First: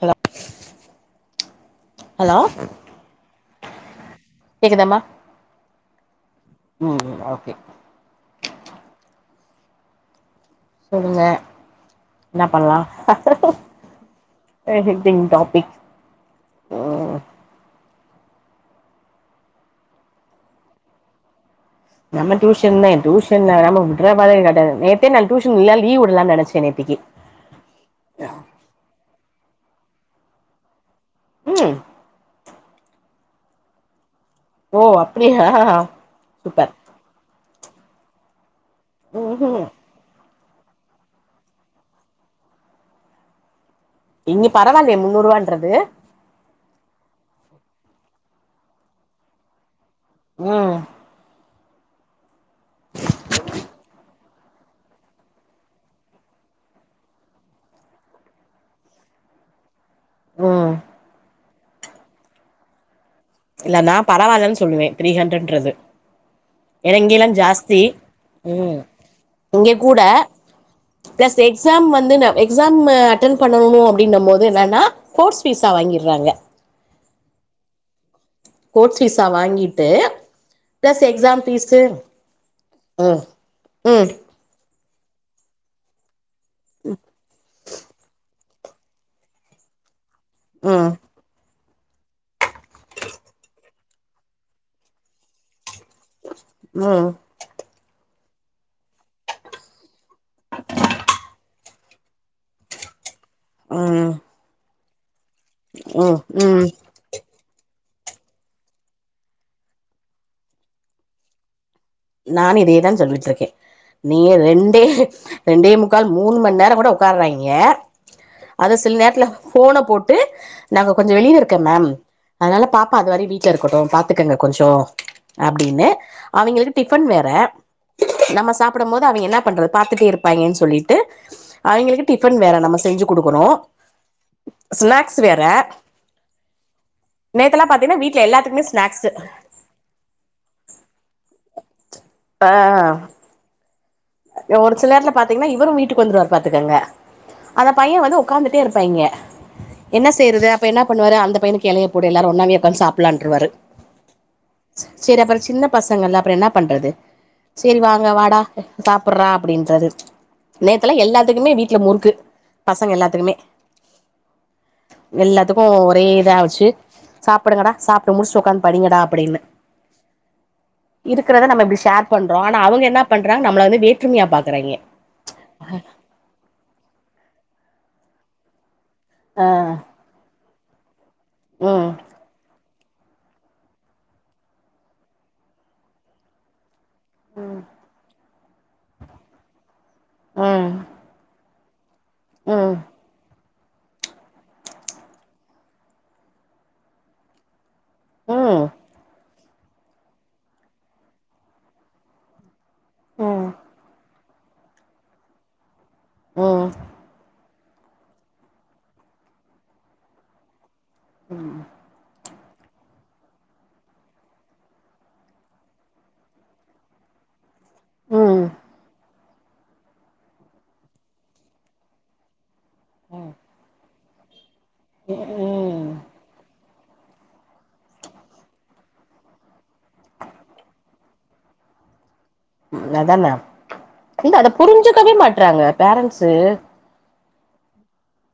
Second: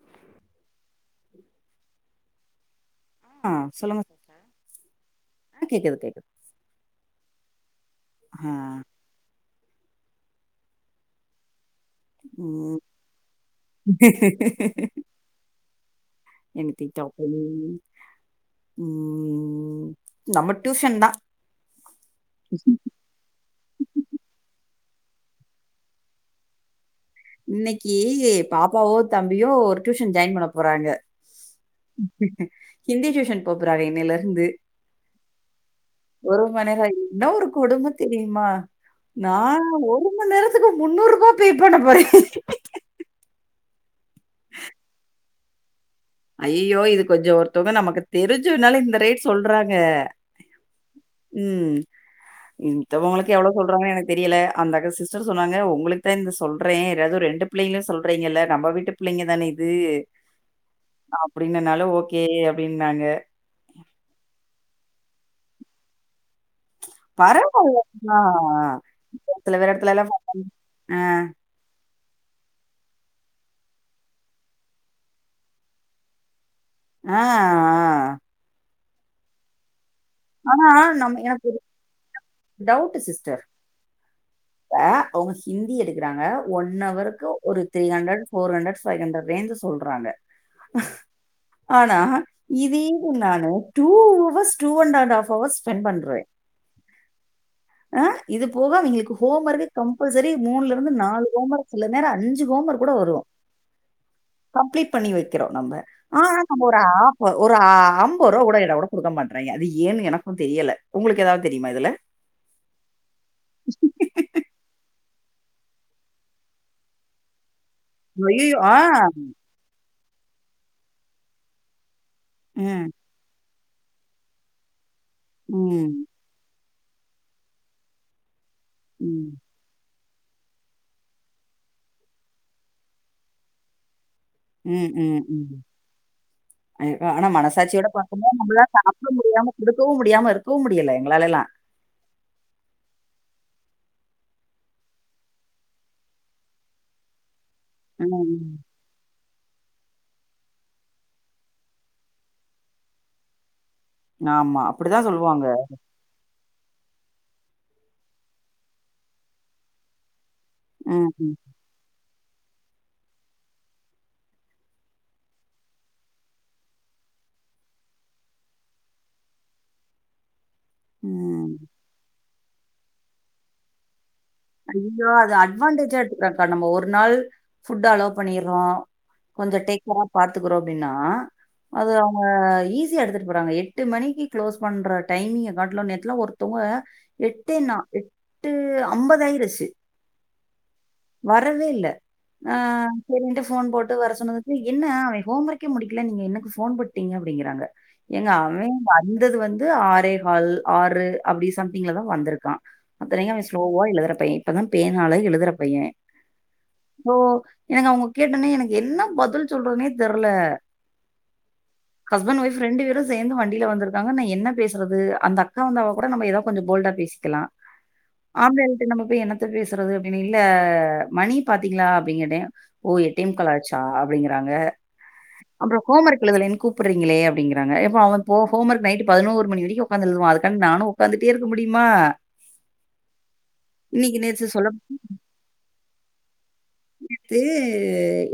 Hello hello ஆ சொல்லுங்க sir. கேக்குதாமா ஆ கேக்குது கேக்குது ம் ம் ஓகே ம் சொல்லுங்க என்ன பண்லா ம் எனிதிங் டாபிக் எனிதிங் டாபிங் ம் நம்ம டியூஷன் தா நம்ம டியூஷன்தே டூஷ் [unintelligible] நேத்தே நா டூஷன் இல்ல லீவ் வுடலானு நெனச்சே நேத்திக்கி இன்னக்கி பாப்பாவு தம்பியு ஒரு டியூஷன் ஜாயின் பண்ண போறாங்க ம் ஹிந்தி டியூஷன் போப்போறாக இன்னைலருந்து ஓ அப்டியா ஒரு மண் சூப்பர் நேர என்ன ஒரு கொடும தெரியுமா நா ம்ஹும் ஒரு மண் நேரத்துக்கு முந்நூறுபா பே பண்ண போறே இன்னி பரவால்யே முன்னூ ரூவான்றது ஐய்யய்யோ இது கொஞ்சோ ஒருத்தவங்க நமக்கு தெரிஞ்சன்னால இந்த ரேட் சொல்றாங்க ம் ம் மித்தவங்களுக்கு எவ்வளவு சொல்றாங்க எனக்கு தெரியில அந்த க சிஸ்டர் சொன்னாங்க உங்களுக்கு தா இந்த சொல்றே ஏதாது ரெண்டு பிள்ளைங்ள சொல்றீங்கல்ல நம்ப வீட்டு பிள்ளைங்க தானே இது ம் அப்டின்னனால ஓகே அப்டின்னாங்க இல்ல நா பரவால்லன் சொல்வே த்ரீ ஹண்ரட்ன்றது பரவால்ல நா ம் சில எடத்துலலா அ ப்ளஸ் எக்ஸாம் வந்து ந எக்ஸாமு அட்டென் பண்ணணு அப்படின்னு போது என்னென்னா கோர்ஸ் ஃபீஸா வாங்கிற்றாங்க ஆ கோர்ஸ் ஃபீஸா வாங்கிட்டு plus exam fees doubt sister அ அவுங்க ஹிந்தி எடுக்றாங்க ஒன் அவருக்கு ஒரு three hundred four hundred five ஹண்ரட்லேந்து சொல்றாங்க ம் ஆனா இது இன்னானு டூ ஹவர்ஸ் டூ அண்ட்ண்ட் ஃப்ஹவர்ஸ் ஸ்பெண்ட் பண்றே ம் இது போக அவங்களுக்கு ஹோம் ஒர்க்கே கம்பல்சரி மூணுலருந்து நாலு ஹோம் ஒர்க் சில நேர அஞ்சு ஹோம் ஒர்க் கூட வருவோ ம் கம்ப்ளீட் பண்ணி வெக்கிறோ நம்ம ம் ஆனா நம்ம ம் ஒரு ஆப் ஒரு ஆ ஐம்பது ரூபா கூட எட கூட குடுக்க மாட்றாங்க அது ஏன்னு எனக்கு தெரியல உங்களுக்கு ஏதாவது தெரியுமா இதுல நானு இதேதா சொல்லிட்ருக்கே நீ ரெண்டே ரெண்டே முக்கால் மூணு மண் நேர கூட உக்காறாய்ங்க ஐய்யயோ! அது ஆ. சில நேரத்ல போன போட்டு நாங்க கொஞ்ச வெளில இருக்கே மேம் அதனால ம். பாப்பா அது வரயு வீட் வீட்ல இருக்கட்டு பாத்துக்கோங்க கொஞ்ஜோ அப்படின்னு ம். அவங்களுக்கு டிஃபன் வேற நம்ம சாப்டும் போது அவங்க ம். என்னா பண்றது பாத்துட்டே இருப் பாய்ங்கன்னு சொல்லிட்டு அவங்களுக்கு டிஃபன் வேற நம்ம செஞ்சு குடுக்கணு ம். ஸ்நாக்ஸ் ம். வேற ம். அ ஆனா நேத்தெல்லா மனசாட்சியோட பாத்தீங்கன்னா வீட்ல பாக்கும்போது எல்லாத்துக்குமே நம்மளா சாப்ட ஸ்நாக்ஸ் முடியாம இருக்கவு முடியாம இருக்கவு முடியல எங்களாலல்லா ஆ ஒரு சில நேரலா பாத்தீங்கன்னா இவரு வீட்டுக்கு வந்துருவாரு பாத்துக்கங்க அந்த பைய வந்து ம். உக்காந்துட்டே இருப்பாய்ங்க என்ன செய்யறது அப்ப என்னா பண்ணுவாரு அந்த பையனுக்கு எலைய போடு எல்லாரு ஒண்ணாவே உக்காந்து சாப்டலான்னுவாரு ஆமா. அப்படிதான் சரி அப்புறம் சொல்லுவாங்க. சின்ன பசங்கள்ல அப்புறம் என்ன பண்றது சரி வாங்க வாடா சாப்படுறா அப்படின்றது நேத்துல ம். ம். எல்லாத்துக்குமே வீட் ல முறுக்கு பசங்க எல்லாத்துக்குமே எல்லாத்துக்கு ஒரே இதா வச்சு சாப்படுங்கடா சாப்ட்டு முடிச்சு உக்காந்து படிங்கடா அப்படின்னே இருக்கிறதை ம். நம்ம இப்டி ஷேர் பண்றோ ஆனா அவங்க என்ன பண்றாங் நம்மள வந்து வேற்றுமையா பாக்குறாய்ங்க தோ அத அட்வான்டேஜா எடுத்துக்கறான்கா நம்ம ஒரு நாள் ஃபுட் அலோ பண்ணிறோ ஆ கொஞ்ச டேக்கேரா பாத்துக்கறோ அப்படின்னா ம் அது ஆ ஈஸியா எடுத்துட்டு போறாங்க எட்டு மணிக்கு க்ளோஸ் பண்ற டைமிங் காட்லு நேத்துலா ஒருத்தவங்க எட்டு நா எட்டு அம்பதாயிருச்சு உம் வரவே இல்ல ஆ சரின்ட்டு ஃபோன் போட்டு வர சொன்னதுக்கு என்ன அவன் ஹோம் ஒர்க்கே முடிக்கல நீங்க எனக்கு ஃபோன் போட்டீங்க அப்டிங்குறாங்க ஏங்க அவன் வந்தது வந்து ஆறேகால் ஆறு அப்டி சம்திங்லதா வந்திருக்கா அத்தனைக்கு அவன் ஸ்லோவா எழுதுற பையன் இப்பதான் பேனால எழுதுற பையன் உம் ஓ எனக்கு அவுங்க கேட்டவுனே எனக்கு என்ன பதில் சொல்றதுனே தெர்ல உம் ஹஸ்பண்ட் வைஃப் ரெண்டு பேரும் சேர்ந்து வண்டியில வந்திருக்காங்க நா என்ன பேசுறது அந்த அக்கா வந்தா கூட நம்ம எதா கொஞ்சோ போல்டா பேசி க்கலா ம் ஆம்பளை நம்ம போய் என்னத்த பேசுறது அப்டின்னு இல்ல மணி பாத்தீங்களா அப்டின் கேட்டேன் ஓ எட்டே முக்காலாச்சா அப்டிங்குறாங்க உ உம் அப்புறம் ஹோம் ஒர்க் எழுதுலேன்னு கூப்ட்றீங்களே அப்டிங்குறாங்க எப்பா அவன் ஹோம் ஒர்க் நைட்டு பதினோரு மணி வரைக்கும் உக்காந்து எழுதுவா அதுக்காண்டி நானு உக்காந்துட்டே இருக்க முடியுமா அதான இன்னைக்கு இல்ல அத நேத்து சொல்ல புரிஞ்சுக்கவே மாட்றாங்க பேரண்ட்ஸு இது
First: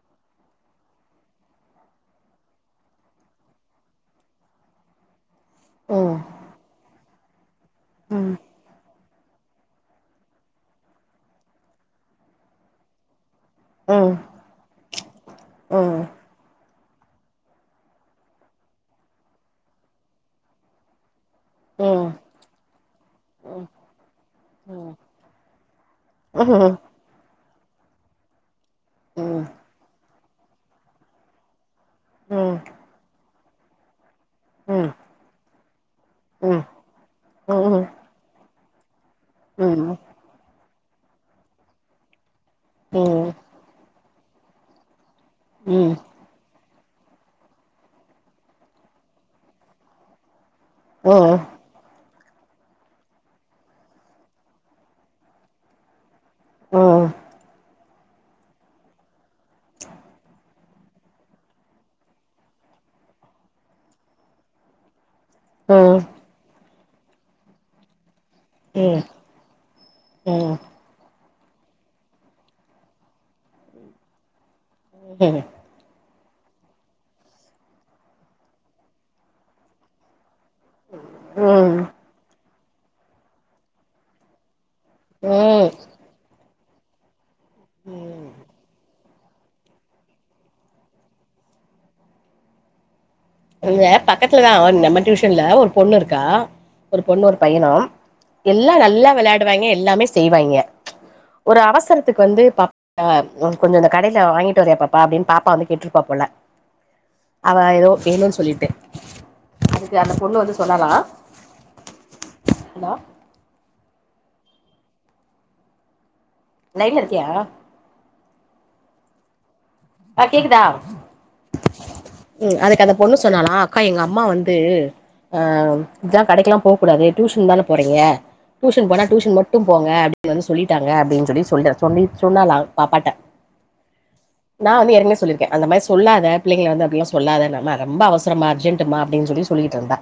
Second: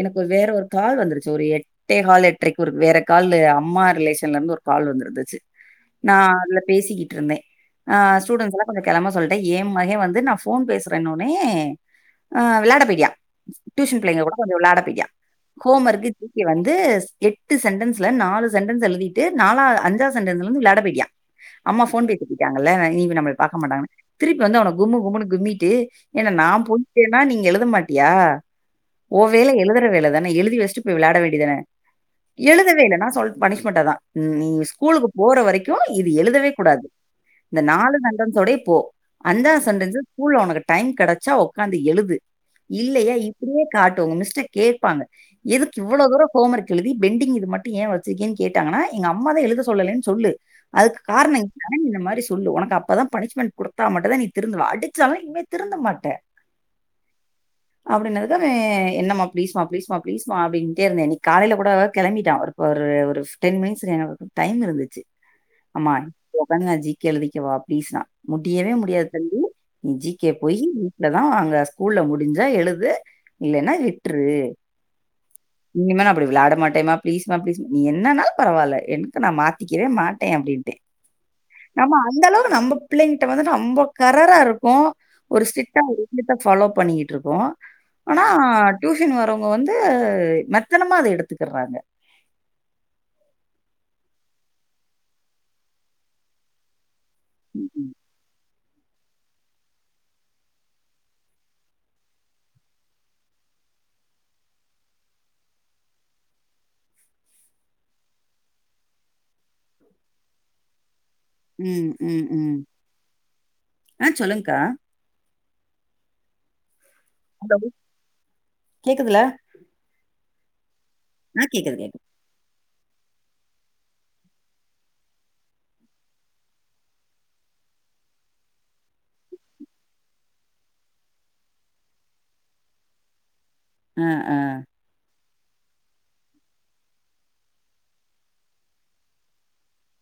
எனக்கு வேற ஒரு கால் வந்துருச்சு ஒரு எட் டே கால் எட்ரைக்கு ஒரு வேற கால்லு அம்மா ரிலேஷன்ல இருந்து ஒரு கால் வந்து இருந்துச்சு நா ம் அதுல பேசிக்கிட்டு இருந்தே ஆ ம் ஸ்டூடன்ஸ்லா கொஞ்சோ கெளம்ப சொல்ட்டே ஏன் மக வந்து நா ஃபோன் பேசுறேன்னுன்னே அ விளாடப் போய்டா டியூஷன் ம் பிள்ளைங்க கூட கொஞ்சோ விளாட போய்டா ஹோம் ம் ஒர்க்கு வந்து எட்டு சென்டன்ஸ்ல நாலு சென்டன்ஸ் எழுதிட்டு நாலா அஞ்சா சென்டன்ஸ்ல இருந்து விளாட போய்ட்டியா அம்மா ம் ம் ம் ஃபோன் பேசுக்கிட்டு இருக்காங்கள இனி நம்மள பாக்க ம் மாட்டாங்கன் திருப்பி வந்து அவன கும்மு கும்முன்னு கும்மிட்டு ஏன்டா ம் நா ம் ம் போன் ன்னா நீ இங்க எழுத மாட்டியா ஓ ம் ம் ம் ம் வேல எழுதுற வேலதான எழுதி வச்சிட்டு போய் விளாட வேண்டியதான ம் எழுதவே இல்ல நா சொல் பனிஷ்மெண்ட் அதா நீ ம் ஸ்கூலுக்கு போற வரைக்கு இது ம் எழுதவே கூடாது ம் ம் இந்த ம் நாலு செண்டன்ஸ்வோடே போ அஞ்சா செண்டன்ஸு ஸ்கூல்ல உனக்கு டைம் கிடைச்சா உக்காந்து எழுது இல்லையா இப்டியே காட்டு உங்க மிஸ்ட கேப்பாங்க எதுக்கு ம் இவ்வளோ தூரம் ஹோம் ஒர்க் எழுதி பெண்டிங் இது மட்டும் ஏன் வச்சுருக்கேன் கேட்டாங்கன்னா எங்க அம்மா தா எழுத சொல்லலனு சொல்லு அதுக்கு காரணம் நா இந்த மாதிரி சொல்லு உனக்கு அப்பதா பனிஷ்மெண்ட் குடுத்தா மட்டும் தா நீ திருந்துவ அடிச்சாலு இனிமே திருந்த மாட்ட உம் அப்டின்னதுக்கு என்னம்மா ப்ளீஸ்மா ப்ளீஸ்மா ப்ளீஸ்மா அப்டின்ட்டே இருந்தேன் இன்னைக்கு காலைல கூட கிளம்பிட்டா ஒரு ஒரு ஒரு டென் மினிட்ஸ் எனக்கு டைம் இருந்துச்சு அம்மா உக்காந்து நா ஜி கே எழுதிக்கவா பிளீஸ்னா முடியவே முடியாது தம்பி நீ ஜி கே போய் வீட்ல தா அங்க ஸ்கூல்ல முடிஞ் சா எழுது இல்லன்னா விட்ரு உம் இனிமே அப்டி விளாடமாட்டேமா பிளீஸ்மா பிளீஸ் நீ என்னன்னாலு பரவால என்னத்த நா மாத்திக்கவே மாட்டே அப்டின் நம்ம அந்த அளவுக்கு நம்ம பிள்ளைங்கிட்ட வந்து ரொம்ப கரரா இருக்கோ ம் ஒரு ம் ஸ்ட்ரிக்டா ஃபாலோ பண்ணிகிட்டு இருக்கோ ம் ஆனா டியூசன் சன் வரவுங்க வந்து மெத்தனமா அத எடுத்துக்குறாங்க அங்க பக்கத்துலதா நம்ம டியூஷன்ல ஒரு பொண்ணு இருக்கா ஒரு பொண்ணு ஒரு பையனும் எல்லா நல்லா வெளாடுவாய்ங்க எல்லாமே செய்வாங்க ஒரு அவசரத்துக்கு வந்து ஆ கொஞ்சோ இந்த கடைல வாங்கிட்டு வரியா பாப்பா அப்டின் பாப்பா வந்து கேட்ருப்பா போல அவ எதோ வேணுன் சொல்லிட்டு அதுக்கு அந்த பொண்ணு வந்து சொன்னாலா ம் ம் ம் ஹலோ ஆ சொல்லுங்க்கா லைன்ல இருக்கியா கேக்குதுல ஆ கேக்குதா ஆ கேக்குது கேக்கு ம் அதுக்கு அந்த பொண்ணு சொன்னாலா அக்கா எங்க அம்மா வந்து ஆ ஜ கடைக்ல்லா போகூடாது டியூஷன் தானே போறீங்க டியூஷன் போனா டியூஷன் மட்டு போங்க அப்டின் வந்து சொல்லிட்டாங்க அப்டின் சொல்லி சொல்ல சொல்லி சொன்னாலா பாப்பாட்ட அ ஆ நா வந்து ஏற்கனவே சொல்லிருக்கே அந்த மாரி சொல்லாத பிள்ளைங்ள வந்து அப்டிலா சொல்லாத அம்மா ரொம்ப அவசரமா அர்ஜென்ட் டு மா அப்டின் சொல்லி சொல்லிட்ருந்தா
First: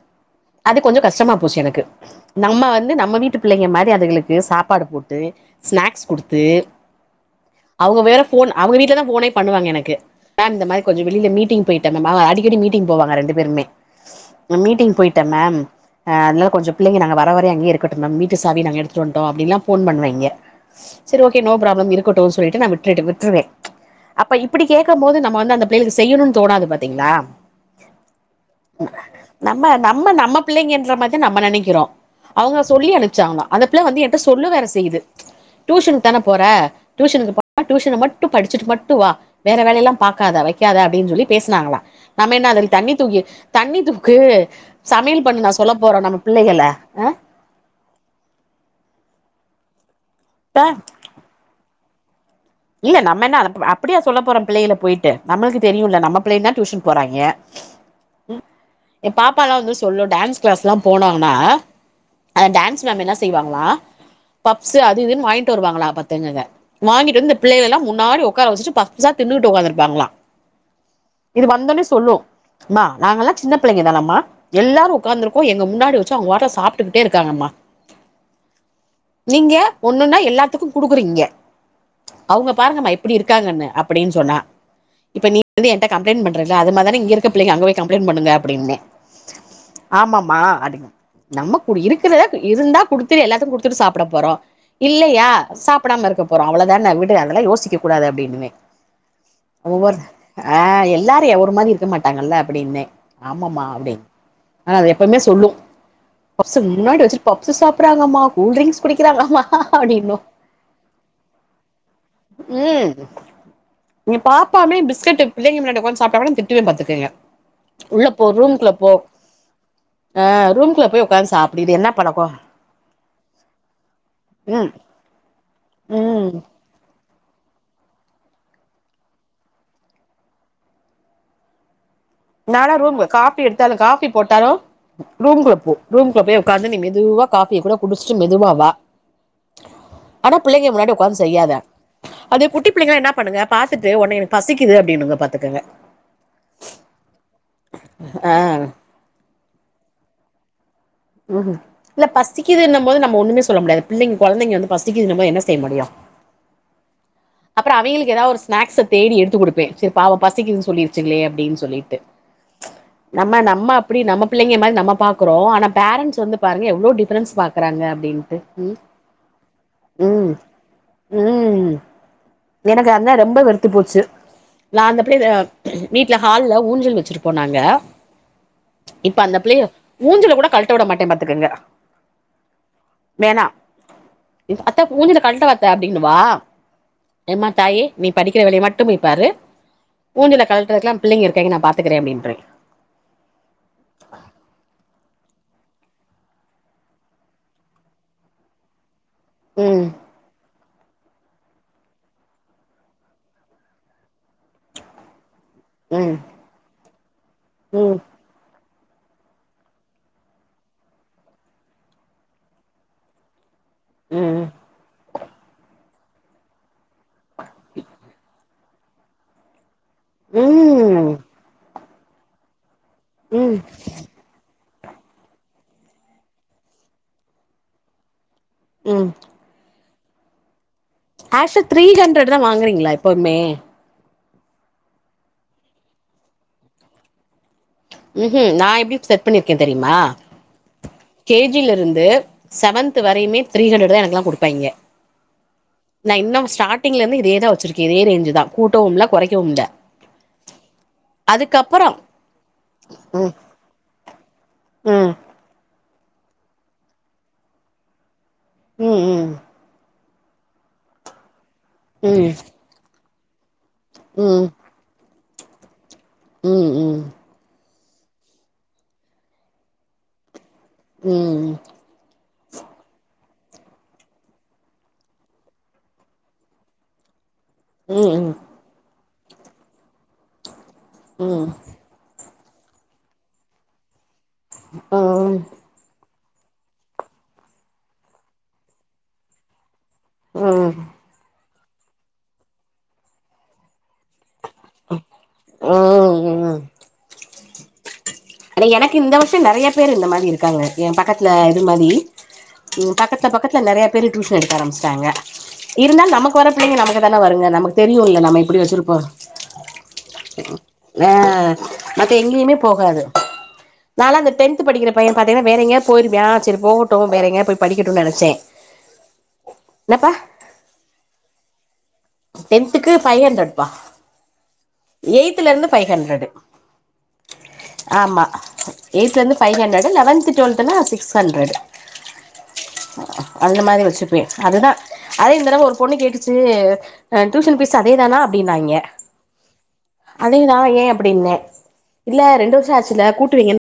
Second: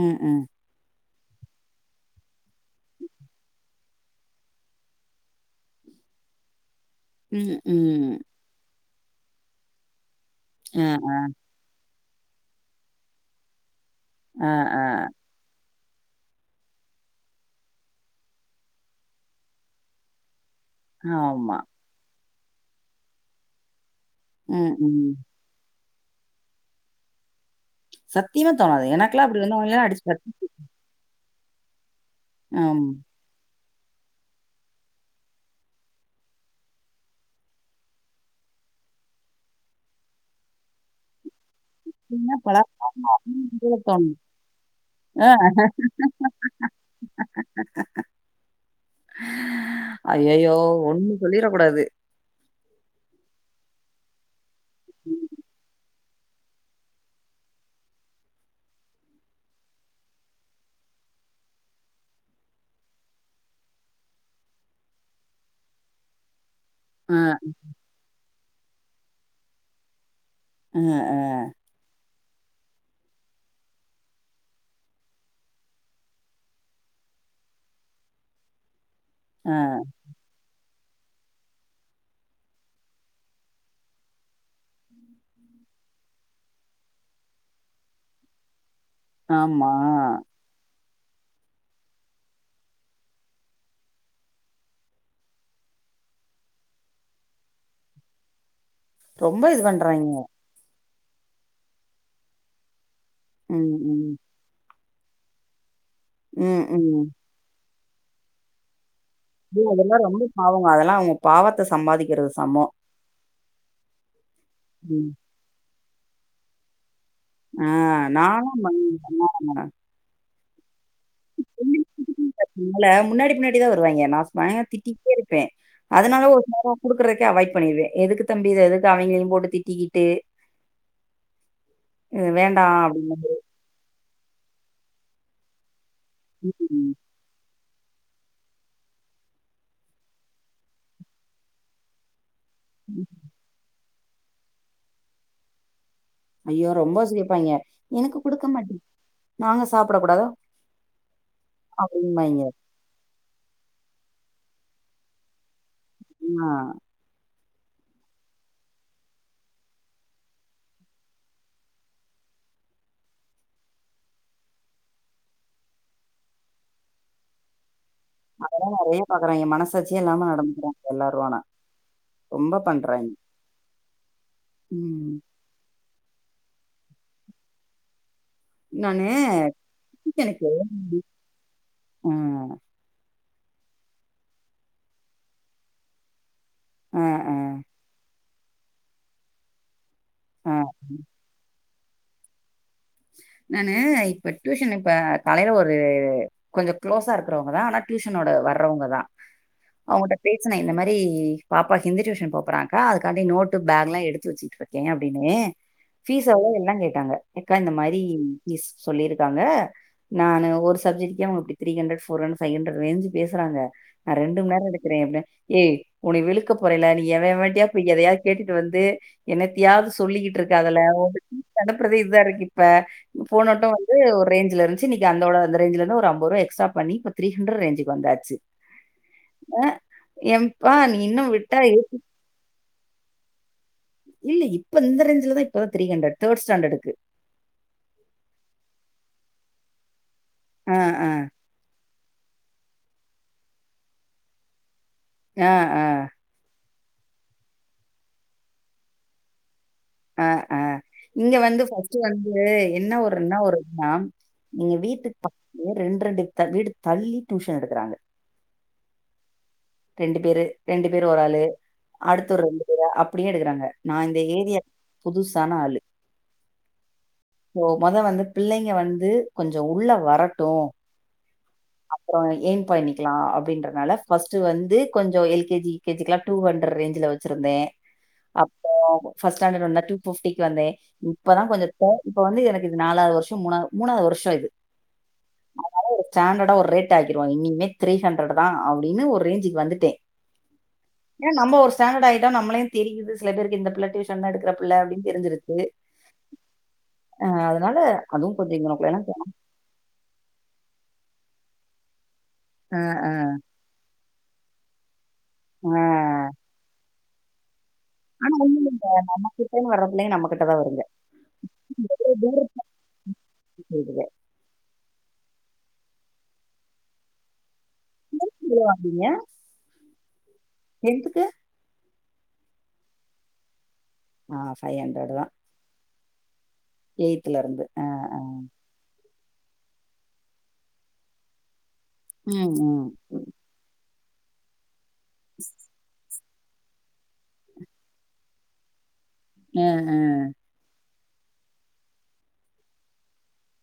அ ஆ அது கொஞ்சோ கஷ்டமா போச்சு எனக்கு நம்ம வந்து நம்ம வீட்டு பிள்ளைங்க மாரி அதுகளு க்கு சாப்பாடு போட்டு ஸ்நாக்ஸ் குடுத்து ம், அவுங்க ம். வேற ஃபோன் அவுங்க வீட்ல தா ஃபோனே பண்ணுவாங்க எனக்கு மேம் இந்த ஆ, மாரி கொஞ்சோ ஆ. வெளில மீட்டிங் போய்ட்டு வந்தே மேம் அடிக்கடி மீட்டிங் போவாங்க ரெண்டு பேருமே ஆ, நா ஆ. மீட்டிங் போய்ட்டே மேம் ஆ அதனால கொஞ்சோ பிள்ளைங்க நாங்க வர வரயு அங்கயே இருக்கட்டு மேம் வீட்டு சாவி நாங்க எடுத்துட்டு வன்ட்டோ அப்டின்ல்லா ஃபோன் பண்ணுவாய்ங்க சேரி ஓகே நோ ஆமா. ப்ராப்ளம் இருக்கட்டு சொல்லிட்டு நா விட்டுடு நா விட்ருவே அப்ப இப்டி ம், ம். கேக்கம்போது நம்ம வந்து அந்த பிள்ளைகளுக்கு செய்யணுன் தோணாது பாத்தீங்களா சத்தியமா தோணாது. எனக்கெல்லாம் அப்படி வந்து நம்ம அவங்களலாம் அடிச்சு நம்ம பாத்து நம்ம பிள்ளைங்கன்ற மார் தா நம்ம நெனைக்கிறோ அவுங்க ஆம். சொல்லி அனுப்ச்சாங்களா அந்த புள்ள வந்து என்ட்ட சொல்ல வேற செய்யுது டியூஷனுக்கு தான போற டியூஷனுக்கு போனா டியூஷன ம ட்டு படிச்சுட்டு மட்டு வா வேற வேல எல்லா பாக்காத வெக்காத அப்டின் சொல்லி பேசனாங்ளா நம்ம என்ன அதுகள தண்ணி தூக்கி தண்ணி தோணும். தூக்கு சமையல் ஆ பண்ணுனா சொல்ல போறோ நம்ம பிள்ளைகள அ அய்யயோ ப்ப ஒண்ணு சொல்லிற கூடாது இல்ல நம்ம என்ன அப்டியா சொல்ல போறோ பிள்ளைல போய்ட்டு நம்மளுக்கு தெரியுல நம்ம புள்ளயுந்தா டியூஷன் போறாய்ங்க ம் எ பாப்பால்லா வந்து சொல்லு டான்ஸ் க்ளாஸ்ல்லா போனாங்ன்னா அந்த டான்ஸ் மேம் என்ன செய்வாங்ளா பப்ஸு அது இதுன் வாய்ன்ட்டு வருவாங்களா பாத்துக்கங்க ஆ, வாங்கிட்டு வந்து பிள்ளைகள எல்லா முன்னாடி ஒக்கார வச்சுட்டு பப்ஸா தின்னுட்டு ஒக்காந்துட்ருப்பாங்ளா ஆ, ஆ, இது வந்தோனே சொல்லு அம்மா நாங்கல்லா சின்ன பிள்ளைங்க தானம்மா எல்லாரு ஒக்காந்துருக்கோ எங்க முன்னாடி வச்சு அவுங்கவாட்ல சாப்ட்டுக்கிட்டே இருக்காங்கம்மா நீங்க ஆ. ஒண்ணுன்னா எல்லாத்துக்கு குடுக்குறீங்க அவுங்க பாருங்கம்மா எப்டி இருக்காங்கன்னு அப்டின் சொன்னா இப்ப நீ வந்து என்ட்ட கம்ப்ளைண்ட் பண்றேல அது மார்தானே இங்கெருக்க பிள்ளைங்க அங்கபோய் கம்ப்ளைண்ட் பண்ணுங்க அப்டின்னே ஆமா. ஆமாம்மா அப்டினா நம்ம குடு இருக்குறத இருந்தா குடுத்துட்டு எல்லாத்துக்கு குடுத்துட்டு சாப்புட போறோ இல்லயா சாப்டாம இருக்க போறோ அவ்ளோதான விடு அதெல்லா யோசிக்க கூடாது அப்டின்னுவே ரொம்ப இது ஒவ்வொரு பண்றாய்ங்க ஆ எல்லாரு எ ஒரு மாரி இருக்க மாட்டாங்கல்ல அப்டின்னே ஆமாம்மா ம், அப்டின் ம். ஆ அது எப்பமே சொல்லு பப்ஸு ம், ம். முன்னாடி வச்சுட்டு பப்ஸு சாப்றாங்கம்மா கூல் டிரிங்ஸ் குடிக்கிறாங்க அய்யோ அதெல்லா ரொம்ப பாவொங்க அதெல்லா அவுங்க பாவத்த சம்பாதிக் ம் நீங்க பாப்பாமே ம். பிஸ்கெட்டு பிள்ளைங்க முன்னாடி ஒக்காந் சாப்ட்டா குட நா திட்டுவே பாத்துக்கங்க ஆ உள்ள போ நாலா ரூம்குள்ள போ [unintelligible] ஆ ரூம்குள்ள போய் ஒக்காந் சாப்டு இது என்னா பழக்கோ [inaudible] முன்னாடி பின்னாடி தா வருவாங்க நா பயங்க ம் திட்டிட்டேருப்பே அதனால ம் ஒரு நேரோ குடுக்குறகே அவாய்ட் பண்ணிருவே எதுக்கு தம்பி இத எதுக்கு அவைங்களயு போட்டு திட்டிக்கிட்டு இது வேண்டா நானா ரூம்ல அப்டின்னா மேரி [inaudible] காஃபி போட்டாலு ரூம் குள்ளபோ ரூம் குள்ளப்பேய் ஒக்காந்து நீ மெதுவா காஃபிய குட குடிச்ட்டு மெதுவாவா ஆன பிள்ளங்க முன்னாடி ஒக்காந்து செய்யாத அது குட்டி பிள்ளங்களா என்ன பண்ணுங்க பாத்துட்டு ஒனே எனக்கு பசிக்கிது அப்டின்னுங்க பாத்துகுங்க ஐயோ ரொம்ப சிரிப்பாங்க எனக்கு ஆ குடுக்க மாட்டே நாங்க சாப்ட கூடாதா ம் இல்ல பசிக்கிதுன்னும்போது நம்ம ஒண்ணுமே சொல்ல முடியாது பிள்ளங் கொழந்தைங்க வந்து பசிக்குதுன்னும்போது என்ன செய்ய முடியு ஆ அப்றோ அவிங்களுக் ஏதா ஒரு ஸ்னாக்ஸ தேடி எடுத்து குடுப்பே செரி பாவோ பசிக்கிதுன் சொல்லிருச்சிங்ளே அப்டின் சொல்லிட்டு நம்ம நம்ம அப்டி நம்ம பிள்ளங்க மாரி நம்ம பாக்குறோ ஆனா பேரண்ட்ஸ் வந்து பாருங் எவ்ளோ டிஃப்ரன்ஸ் பாக்குறாங்க அப்டின் அதெல்லாம் நெறைய பார்க்குறாய்ங்க. மனசாட்சியே [inaudible] இல்லாம ம் நடந்துக்கிறாங்க ம் எல்லாரும் ஆனா. ம் ரொம்ப எனக்கு பண்றாய்ங்க. அதன ரொம்ப வெறுத்து போச்சி நா அந்த ம். பிள்ளய ம் வீட்ல ஹால்ல ஊஞ்சல் வச்சிருப்போ நாங்க நானு இப்ப அந்த பிள்ளைகள ஊஞ்சல குட டியூஷனுக்கு கழ்ட்ட விட மாட்டே பாத்துக்கங்க அ, வேணா அத்த ஊஞ்சல கழ்ட்ட வாத்த அப்டின்னு வா அ ம்மா தாயே நீ படிக்கிற வேலய மட்டுபோய் பாரு ஊஞ்சல அ, அ. கலட்றதுக்லா பிள்ளங்க இருக்கங்க நா பாத்துக்குறே அப்டின்றே நானு இப்ப டியூஷன் இப்ப காலைல ஒரு கொஞ்சோ க்ளோஸா இருக்குரவங்கதா ஆன டியூஷனோட வர்றவங்க தா ம் அவுங்கள்ட்ட பேசுன இந்த மரி பாப்பா ஹிந்தி டியூஷன் போ பொறாக்கா அதுக்கான்டி நோட்டு பேக் லா எடுத்து வச்சிட்டுருக்கே அப்டின்னு ம் ஃபீஸ் எவ்ளோ எல்லா கேட்டாங்க அக்கா இந்த ம் மாரி ஃபீஸ் சொல்லிருக்காங்க நானு ஒரு சப்ஜெ்ட்கே அவுங்க இப்டி three hundred four hundred five hundred range பேசுறாங்க நா ரெண்டு ம் மணி நேரோ எடுக்றே அப்டே ஏய் உன்னை வெழுக்க போறேன்ல நீ எவ எவன்டயாவது போய் எதையாவது கேட்டுட்டு வந்து என்னத்தயாவது சொல்லிக்கிட்டு இருக்காதல ம் உன்கிட்ட டியூஷ அனுப்புறதே இதருக்கு இப்ப ம் போனட்டு வந்து ஒரு ரேஞ்ச்ல இருந் ச்சி நிக்கி அந்தட அந்த ரேஞ்லந்து ஒரு அம்பொ ரூவா எக்ஸ்ட்ரா பண்ணிப்ப த்ரீ ஹண்ரடு ரேஞ்சிக் வந்தாச்சி ம் அ என்ப்பா நீ இன்னும் விட்டா ஆஷா இ- த்ரீ ஹண்ட்ரட் தா வாங்குறீங்ளா எப்பமே இல்ல இப்ப இந்த ரேஞ்ல தா இப்ப தா த்ரீ ஹண்ட்ரட் தேர்ட் ஸ்டாண்டர்ட்க்கு ம் ம் நா எப்டி செட் பண்ணிருக்கே தெரியுமா ஆ ஆ கேஜிலேருந்து செவன்த் வரையுமே த்ரீ ஹண்ட்ரட் தா எனக்குலா குடுப்பாய்ங்க ஆ ஆ நா இன்னு ஸ்டார்டிங்ல இருந்து இதே தா வச்சிருக்கே இதே ரேஞ்சு தா கூட்டவுமில்ல கொறைக்கவுமில்ல அ ஆ இங்க வந்து ஃபர்ஸ்ட் வந்து என்ன ஒரு ம் நா என்ன ஒரு நா நீங்க ம் வீட்டுக் பக்கதுலயே ரெண்டு ரெண்டு தள் வீடு தள்ளி டியூஷன் எடுக்குறாங்க ம் ம் ரெண்டு பேரு ரெண்டு பேர் ஒரு ஆளு ம் அடுத்த ஒரு ரெண்டு பேரு அப்டியே எடுக்குறாங்க நா இந்த ம் ஏரியா புதுசான ஆளு ம் ம் இப்போ மொத வந்து பிள்ளைங்க வந்து கொஞ்சோ உள்ள வரட்டு ம் அப்றம் எய்ம் பண்ணிக்கலா அப்டின்றனால ஃபர்ஸ்ட் ஸ்ட்டு வந்து கொஞ்சோ L K G U K G க்குல்லா டூ ஹண்ட்ரட் ரேஞ்ல வச்சிருந்தே ம் ம் ஃபர்ஸ்ட் ஸ்டாண்டர்ட் வந்தா டூ ஃபிப்டிக்கு வந்தே இப்ப தா கொஞ்சோ ப்ப இப்ப வந்து எனக்கு இது நாலாவது வருஷம் மூணா மூணாவது வருஷம் இது இப்போ அதனால ஒரு ஸ்டாண்டர்டா ஒரு ரேட் ஆக்கிருவோ இனிமே த்ரீ ஹண்ட்ரட் தா அப்டின்னு ஒரு ரேஞ்சுக்கு வந்துட்டே ம் ஏ நம்ம ஒரு ஸ்டாண்டர்ட் ஆயிட்டா நம்மளயு தெரியுது சில பேருக்கு இந்த பிள்ள டியூ ஷன் எடுக்குற பிள்ள அப்டின்னு தெரிஞ்சிருக்கு அதனால அதுவும் கொஞ்சம் ஆனா எனக்கு இவனுக்குள்ளலாம் இந்த வருஷம் நெறய பேரு இந்த மாரி இருக்காங்க என் பக்கத்துல இது மாரி அ, இங் அ, பக்கத்துல பக்கத்துல நெறய பேரு டியூஷன் எடுக்க ஆரம்ச்சிட்டாங்க அ. இருந்தாலு நமக் போற புள்ளைங்க நம கிட்டதா வருங்க நம தெரியும்ல ஆனா நம்ம எப்டி வச்சுருப்போ வந்து டைம் வர்ற பிள்ளைங்க நம்ம கிட்ட தான் வருங்க. ஆ மத்த எங்கேமே போகாது [unintelligible] நாலா அந்த டென்த் படிக்கிற பையே பாத்தீங்கன்னா வேற எங்கயாவது போயிர்ருவா சரி போகட்டு வேற எங்கயாது போய் படிக்கட்டுனு நெனச்சே வ்ளோ வாங்குவீங்க ன்னப்பா டென்த்க்கு டென்த்துக்கு ஃபைவ் ஹண்ட்ரட்ப்பா ஆ ஃபைவ் எய்த்லயிருந்து ஃபைவ் ஹண்ட்ரடு எய்தலயிருந்து அ ஆமா எய்த்லருந்து ஃபைவ் ஹண்ட்ரடு் லெவன்த்து டுவல்த்துல சிக்ஸ் ஹண்ட்ரடு் ம் ம் அந்த மாரி வச்சுப்பே அதுதா அதே இந் தடவ ஒரு பொண்ணு கேட்டுச்சு அ டியூஷன் ஃபீஸ் அதேதானா அப்டின்னாய்ங்கே ம் அ அதேதா ஏ அப்டின்னே இல்ல ரெண்டு வருஷோ ஆச்சுல்ல கூட்டுவீங்க